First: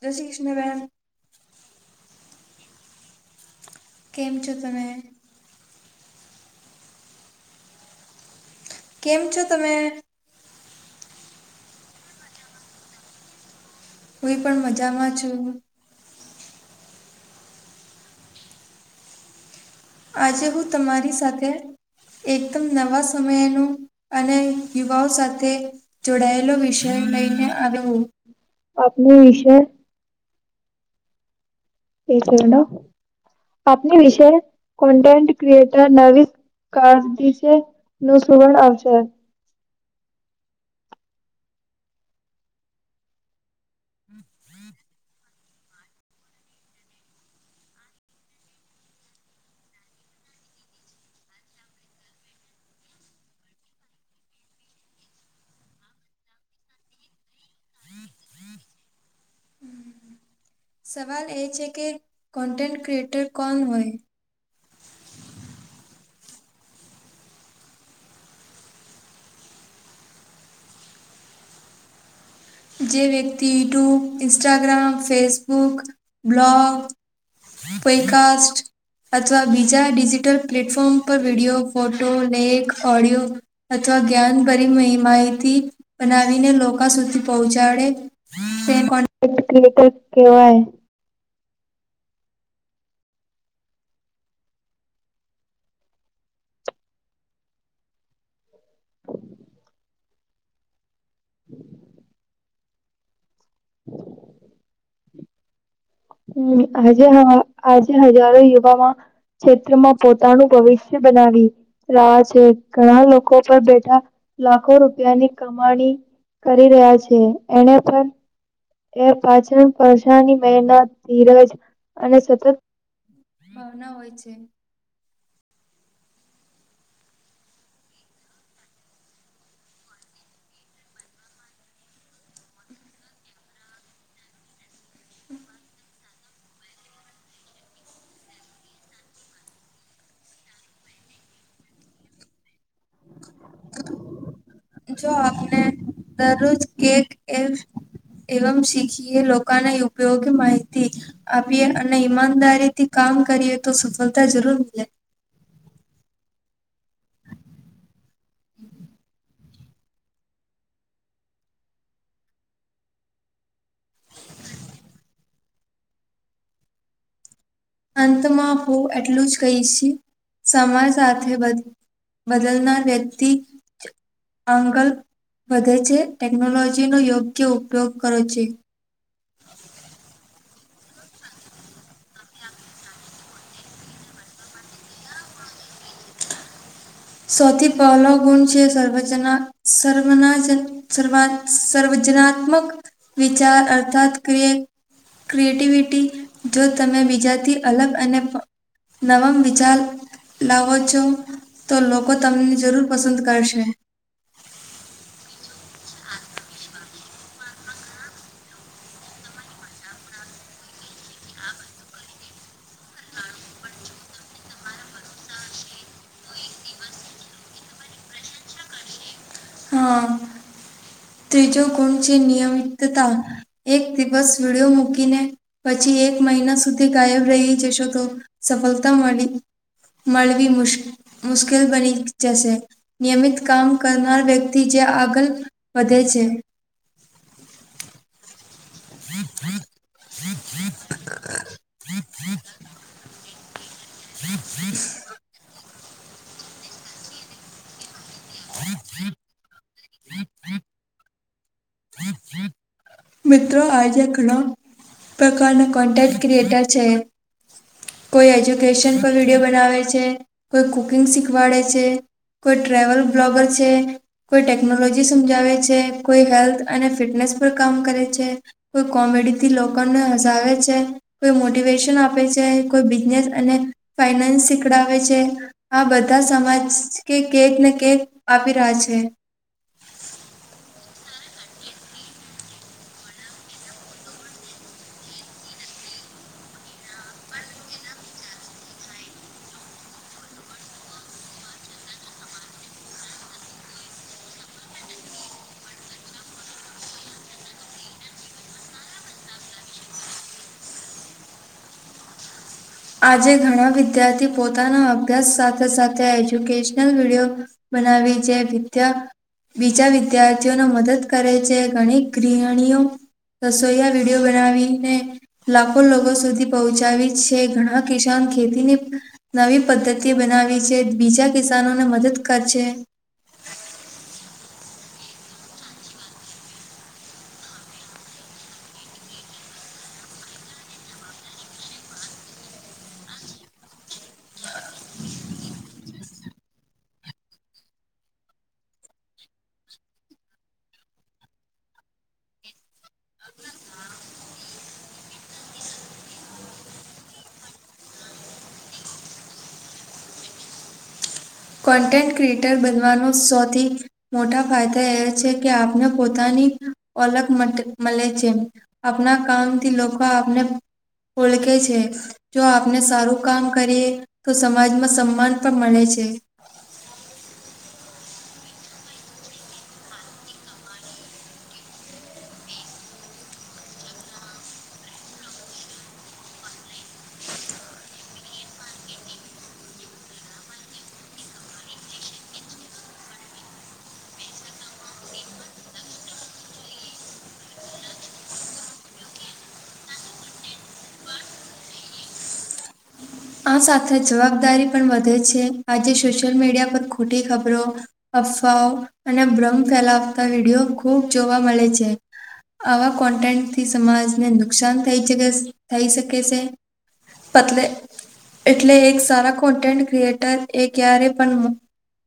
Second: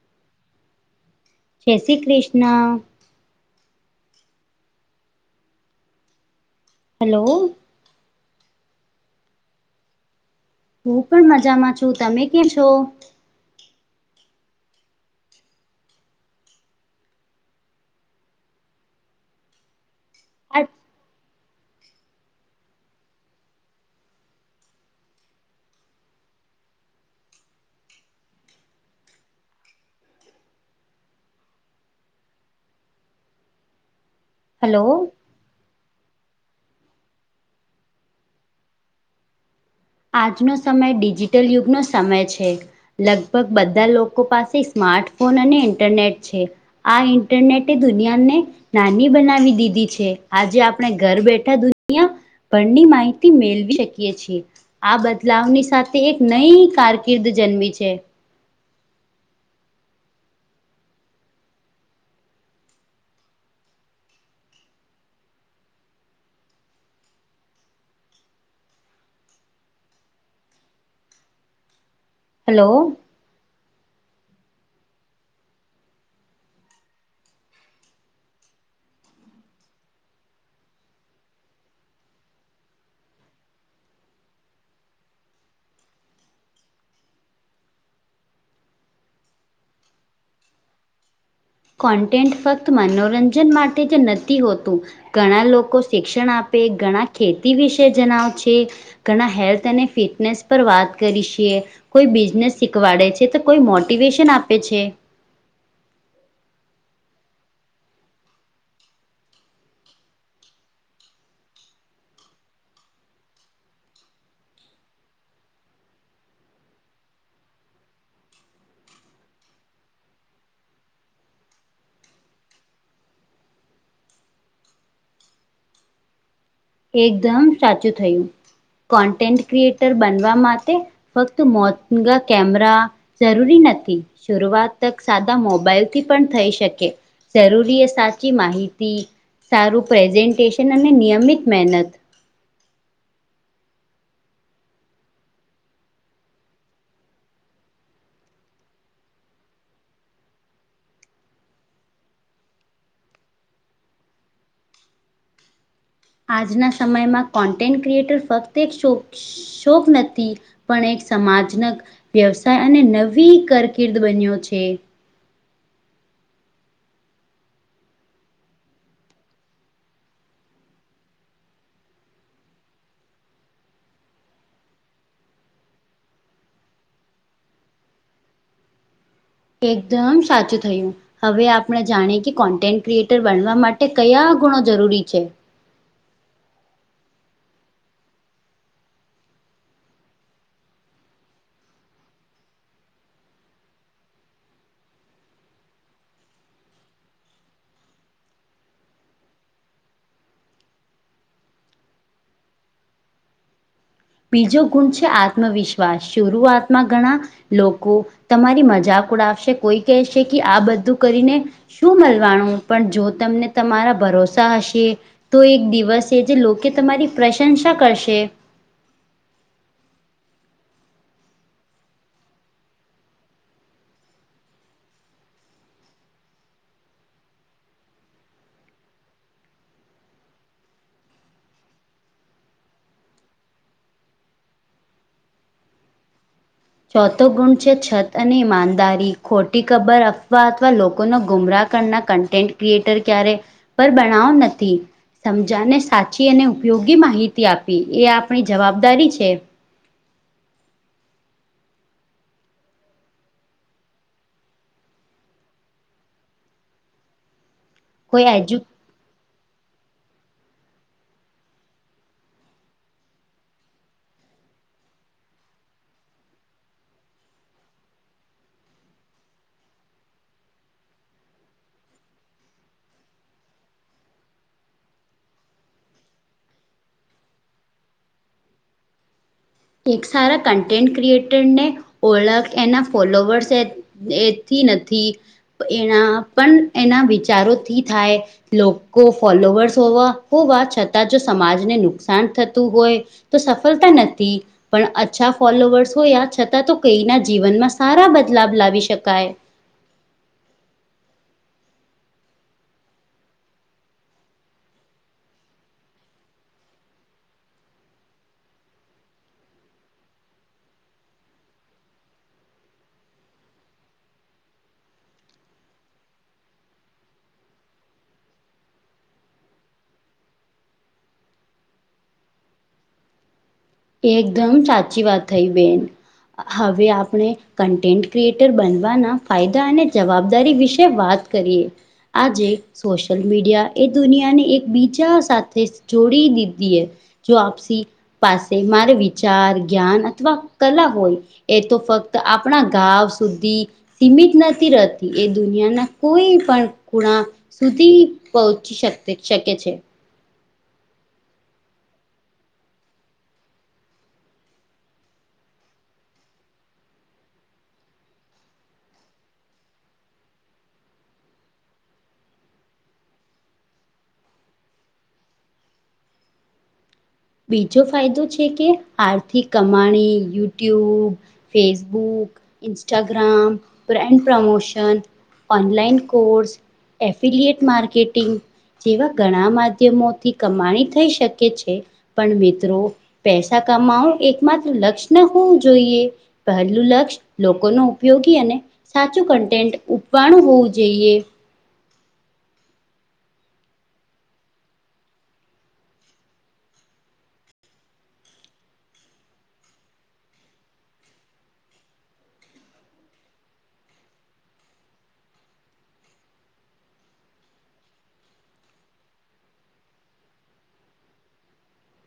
જય શ્રી કૃષ્ણ બેન! જય શ્રી કૃષ્ણ કેમ છો તમે હલો કેમ છો તમે હું પણ મજામાં છુ, તમે ક છો. હુંઈ પણ મજામાં છુ. આજે હું તમારી સાથે એકદમ નવા સમયનું અને યુવાઓ સાથે જોડાયેલો વિષય લઈને આપ વિષય પ છે આપપની વિશે હલો કન્ટ ક્રિટર નવી કશે નું સુવણ આવશે આજનો સમય ડિજિટલ યુગનો સમય છે. લગભગ બધા લોકો પાસે સ્માર્ટફોન અને ઇન્ટરનેટ છે. આ ઇન્ટરનેટ એ દુનિયા ને નાની બનાવી દીધી છે, આજે આપણે ઘર બેઠા દુનિયા પણની માહિતી મેળવી શકીએ છીએ. આ બદલાવની સાથે એક નઈ કારકિર્દ જન્મ છે. સવાલ એ છે કે કોન્ટેન્ટ ક્રિએટર કોણ હોય. હલો જે વ્યક્તિ યુટ્યુબ ઇન્સ્ટાગ્રામ ફેસબુક બ્લોગ પઈકાાસ અથવા બીજા ડિજિટલ પ્લેટફોર્મ પર વિડીિયો ફોટો લેક ઓડિયો અથવા જ્ઞાનભરી માહિતી બનાવીને લોકો સુધી પહોંચાડે કોે ક્રિએટર કેવાય કોન્ટેન્ટ ફક્ત મનોરંજન માટે જ નથી હોતુ. ઘણા લોકો શિક્ષણ આપે ઘણા ખેતી વિશે જણાવ છે. ઘણા હેલ્થ અને ફિટનેસ પર વાત કરી છેએ કોઈ બિઝનેસ શીખવાડે છે તો કોઈ મોટિવેશન આપે છે. હમ આજે આજે હજારો યુવામા ક્ષેત્રમાં પોતાનું ભવિષ્ય બનાવી રહ્યા છે ઘણા લોકો પર બેઠા લાખો રૂપિયાની કમાણી કરી રહ્યા છે, એને પર એ પાચન પષાની મહેનત ધીરજ અને સતત ભાવના હોય છે. એકદમ સાચું થયું કોન્ટેન્ટ ક્રિએટર બનવા માટે ફક્ત મોતગ કેમરા જરૂરી નથી શરૂઆત સાદા મોબાઈલથી પણ થઈ શકે જરૂરી એ સાચી માહિતી સારું પ્રેઝન્ટેશન અને નિયમિત મહેનત [inaudible] જો આપને દરરોજ કેક એ એવમ શીખી એ લોકના ઉપયોગી માહિતી આપીએ અને ઈમાનદારી થી કામ કરીએ તો સફળતા જરૂર મળે આજના સમયમાં કોન્ટેન્ટ ક્રિએટર ફક્ત એક શો શોક નથી પણ એક સમાજ ન વ્યવસાય અને નવી કારકિર્દ બન્યો છે. અંતમાં હો એટલું જ કહીશ સમાજ સાથે બધુ બદલનાર વ્યક્તિ આંગલ વધે છે ટેકનોલોજી નો યોગ્ય ઉપયોગ કરો છે. એકદમ સાચું થયુ હવે આપણે જાણીએ કે કોન્ટેન્ટ ક્રિએટર બનવા માટે કયા ગુણો જરૂરી છે. સૌથી પહેલો ગુણ છે, સર્વજના સર્વના જ સર્વા સર્વજનાત્મક વિચાર અર્થાત ક્ર ક્રિએટિવિટી જો તમે બીજાથી અલગ અને નવમ વિચાર લાવો છો. તો લોકો તમને જરૂર પસંદ કરશે બીજો ગુણ છે, આત્મવિશ્વાસ શરૂઆતમાં ઘણા લોકો તમારી મજાક ઉડાવશે કોઈ કહેશે કે આ બધું કરીને શું મલવાણુ પણ જો તમને તમારા ભરોસા હશે તો એક દિવસ જે લોકે તમારી પ્રશંસા કરશે હ ત્રીજો ગૂણ છે, નિયમિતતા એક દિવસ વિડીયો મૂકીને પછી એક મહિના સુધી ગાયબ રહી જશો તો સફલતા મલી મળવી મુશ મુશ્કેલ બની જશે નિયમિત કામ કરનાર વ્ય તી જે આગલ વધે છે. ચોથો ગુણ છે, છત અને ઈમાનદારી ખોટી કબર અફવા અથવા લોકોના ગુમરાહ કરના કં ટેન્ટ ક્રિએટર ક્યારે પર બણાવ નથી સમજાને સાચી અને ઉપયોગી માહિતી આપી એ આ પણી જવાબદારી છે. મિત્રો આજે ઘણા પ્રકારના કોન્ટેન્ટ ક્રિએટર છે. કોઈ એજુકેશન વિડીયો બનાવે છે, કોઈ કુકિંગ શીખવાડે છે. કોઈ ટ્રેવલ બ્લોગર છે. કોઈ ટેકનોલોજી સમજાવે છે, કોઈ હેલ્થ અને ફિટનેસ પર કામ કરે છે.. કોઈ કોમેડીથી લોકોને હસાવે છે. કોઈ મોટિવેશન આપે છે, કોઈ બિઝનેસ અને ફાઈનાન્સ શીખડાવે છે. આ બધા સમાજ કે કેક ને કેક આપી રહ્યા છે. એક સારા કન્ટેન્ટ ક્રિએટર ને ઓળખ એના ફોલોવર્સ એથી નથી એના પણ એના વિચારોથી થાય લોકો ફોલોવર્સ હોવા હોવા છતાં જો સમાજને નુકસાન થતું હોય તો સફલતા નથી. પણ અચ્છા ફોલોવર્સ હોયા છતાં તો કઈના જીવનમાં સારા બદલાવ લાવી શકાય આજે ઘણા વિદ્યાર્થી પોતાના અભ્યાસ સાથે સાથે એજ્યુકેશનલ વિડીયો બનાવી જે વિદ્યા બીજા વિદ્યાર્થીઓને મદદ કરે છે, ઘણી ગૃહણીઓ રસોયા વિડીયો બનાવીને લાખો લોકો સુધી પહોંચાવી છે, ઘણા હ કિસાન ખેતી ને નવી પદ્ધતિ બનાવી છે, બીજા કિસાનોને મદદ ક છે. એકદમ સાચી વાત થઈ બેન હવે આપણે કન્ટેન્ટ ક્રિએટર બનવાના ફાયદા અને જવાબદારી વિશે વા કરીએ આજે સોશિયલ મીડિયા એ દુનિયાને એક બીજા સાથે જોડી દીધી એ જો આપસી પાસે મારે વિચાર, જ્ઞાન અથવા કલા હોય એ તો ફક્ત આપણા ગાવ સુધી સીમિત નથી રહેતી એ દુનિયાના કોઈ પણ ખૂણા સુધી પહોંચી શક શકે છે. કોન્ટેન્ટ ક્રિએટર બનવાનું સૌથી મોટા ફાયદા એ છે, કે આપને પોતાની ઓલગ મ મળે છે. આપના કામથી લોકો આપને ઓલખે છે. જો આપને સારું કામ કરીએ તો સમાજમાં સન્માન પણ મલે છે. બીજો ફાયદો છે, કે આર્થિક કમાણી YouTube Facebook, Instagram brand and promotion online course affiliate marketing જેવા ઘણા માધ્યમોથી કમાણી થઈ શકે છે. પણ મિત્રો પૈસા કમાવો એક માત્ર લક્ષ્ય ન હોવું જોઈએ પહેલું લક્ષ્ય લોકોનુ ઉપયોગી અને સાચું કન્ટેન્ટ ઉપવાનું હોવું જોઈએ. આ સાથે જવાબદારી પણ વધે છે આજે સોશિયલ મીડિયા પર ખોટી ખબરો અફવાઓ અને ભ્રમ ફેલાવતા વિડીયો ખુબ જોવા મળે છે. આવા કોન્ટેન્ટથી સમાજને નુકસાન થઈ થઈ શકે છે. પતલે એટલે એક સારા કોન્ટેન્ટ ક્રિએટર એ ક્યારે પણ.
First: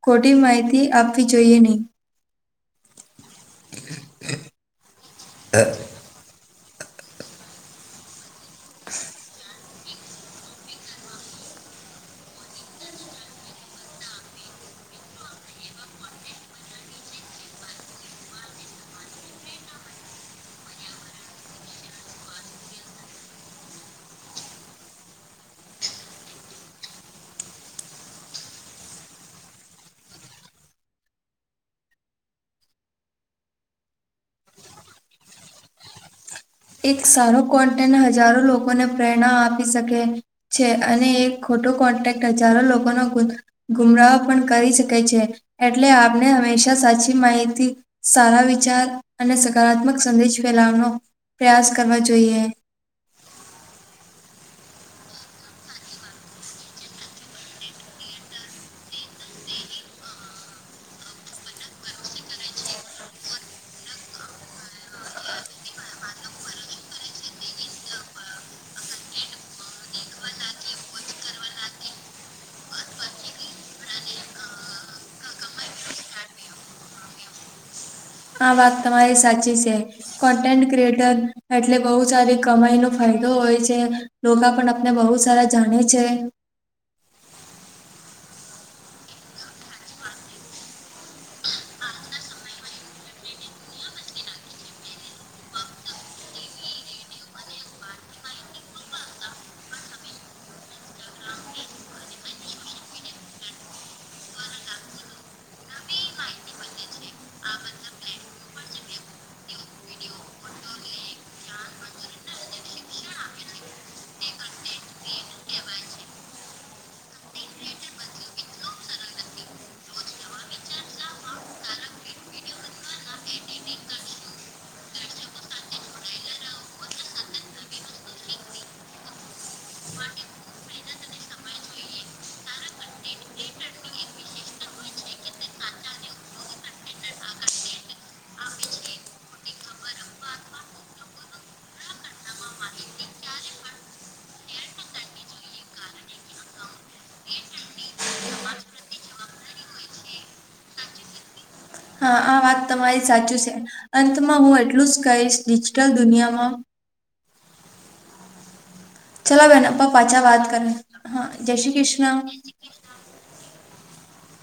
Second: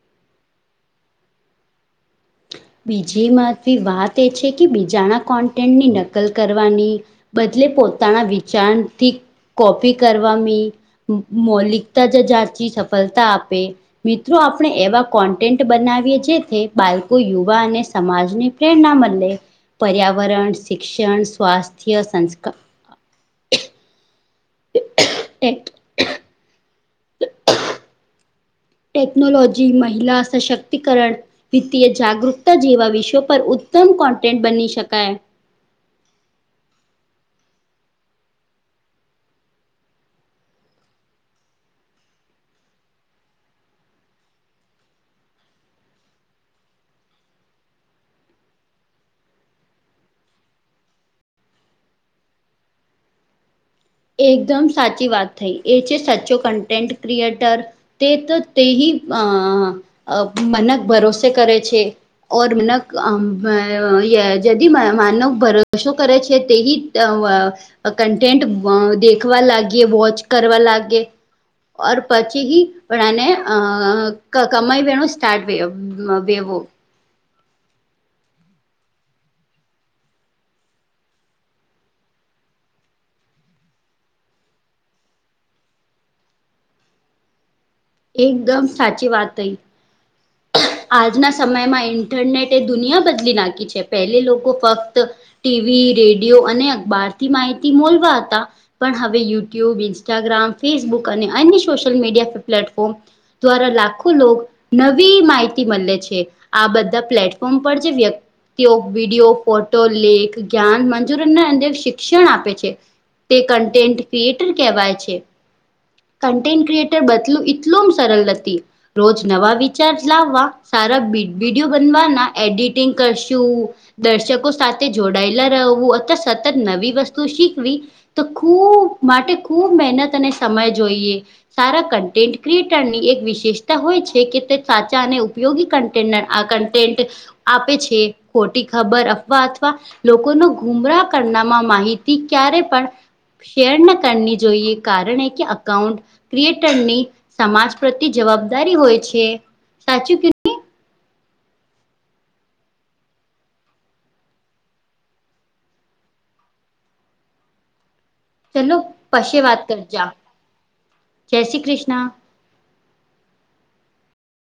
ખોટી માહિતી આપવી જોઈએ નહી. બીજી મહવી વાત એ છે કે બીજા ના કોન્ટેન્ટની નક નકલ કરવાની બદલે પોતાના વિચારથી કોપી કરવાની. મૌલિકતા જ જાચ સફળતા આપે. મિત્રો આપણે એવા કોન્ટેન્ટ બનાવીએ જે બાળકોયુ યુવા અને સમાજની પ્રેરણા મળે. પર્યાવરણ શિક્ષણ સ્વાસ્થ્ય સંસ્કાર ટેટ ટેક્નોલોજી મહિલા સશક્તિકરણ. વિત્તીય જાગૃતતા જેવા વિષયો પર ઉત્તમ કોન્ટેન્ટ બની શકાય. એક સારો કોન્ટેન્ટ હજારો લોકોને પ્રેરણા આપી શકે. છે અને એક ખોટો કોન્ટેન્ટ હજારો લોકોનો ગુ ગુમરાહો પણ કરી શકે છે એટલે આપને હંમેશા સાચી માહિતી. સારા વિચાર અને સકારાત્મક સંદેશ ફેલાવાનો પ્રયાસ કરવા જોઈએ. એકદમ સાચી વાત થઈ એ છે સાચો કન્ટેન્ટ ક્રિએટર તે તો તે હિ અ મનક ભરોસે કરે છે. ઓર મનક માનવ ભરોસો કરે છે તેથી. કન્ટેન્ટ દેખવા લાગીએ વોચ કરવા લાગી એ. ઓર પછી હ પણને અ કમાઈ વેણું સ્ટાર્ટ વવો. આ વાત તમારી સાચી છે. કોન્ટેન્ટ ક્રએટર એટલે બહુ સારી કમાઈ નો ફાયદો હોય છે. લોકોકા પણ આપને બહુ સારા જાણે છે. એકદમ સાચી વાત થઈ. આજના સમયમાં ઇન્ટરનેટ એ દુનિયા બદલી નાખી છે પહેલે લોકો ફક્ત. ટીવી રેડિયો અને અખબારથી માહિતી મોલવા હતા. પણ હવે યુટ્યુબ ઇન્સ્ટાગ્રામ ફેસબુક અને અન્ય સોશિયલ મીડિયા પ્લેટફોર્મ, દ્વારા લાખો લોગ ફ્રી માહિતી મળે છે આ બધા પ્લેટફોર્મ પર જે વ્ય વિડીયો ફોટો લેખ જ્ઞાન મંજૂરી ના અંદે શિક્ષણ આપે છે. તે કન્ટેન્ટ ક્રિએટર કહેવાય છે. કન્ટેન્ટ ક્રિએટર બદલું એટલું સરળ નથી રોજ નવા વી ચાર્જ લાવવા સારા વિડીયો બનવાના એડિટિંગ કરશું. દર્શકો સાથે જોડાયેલા રહેવું અથવા સતત નવી વસ્તુ શીખવી. તો ખૂબ માટે ખૂબ મહેનત અને સમય જોઈએ. સારા કન્ટેન્ટ ક્રિએટર ની એક વિશેષતા હોય છે કે સાચા અને ઉપયોગી કન્ટનર આ કન્ટેન્ટ. આપે છે ખોટી ખબર અફવા અથવા. લોકોનો ગુમરાહ કરનામાં માહિતી ક્યારે પણ. શેર ન કરની જોઈએ કારણ એ કે અકાઉન્ટ. ક્રિએટરની સમાજ પ્રત્ય જવાબદારી હોય છે સાચું કીધું હા આ વાત તમારી સાચી છે અંતમાં હું એટલું જ કહીશ ડિજિટલ દુનિયામાં ચલો. પશે ચલા ભે વાત આપા કરજા પાછા વાત કરે હા જય શ્રી કૃષ્ણ.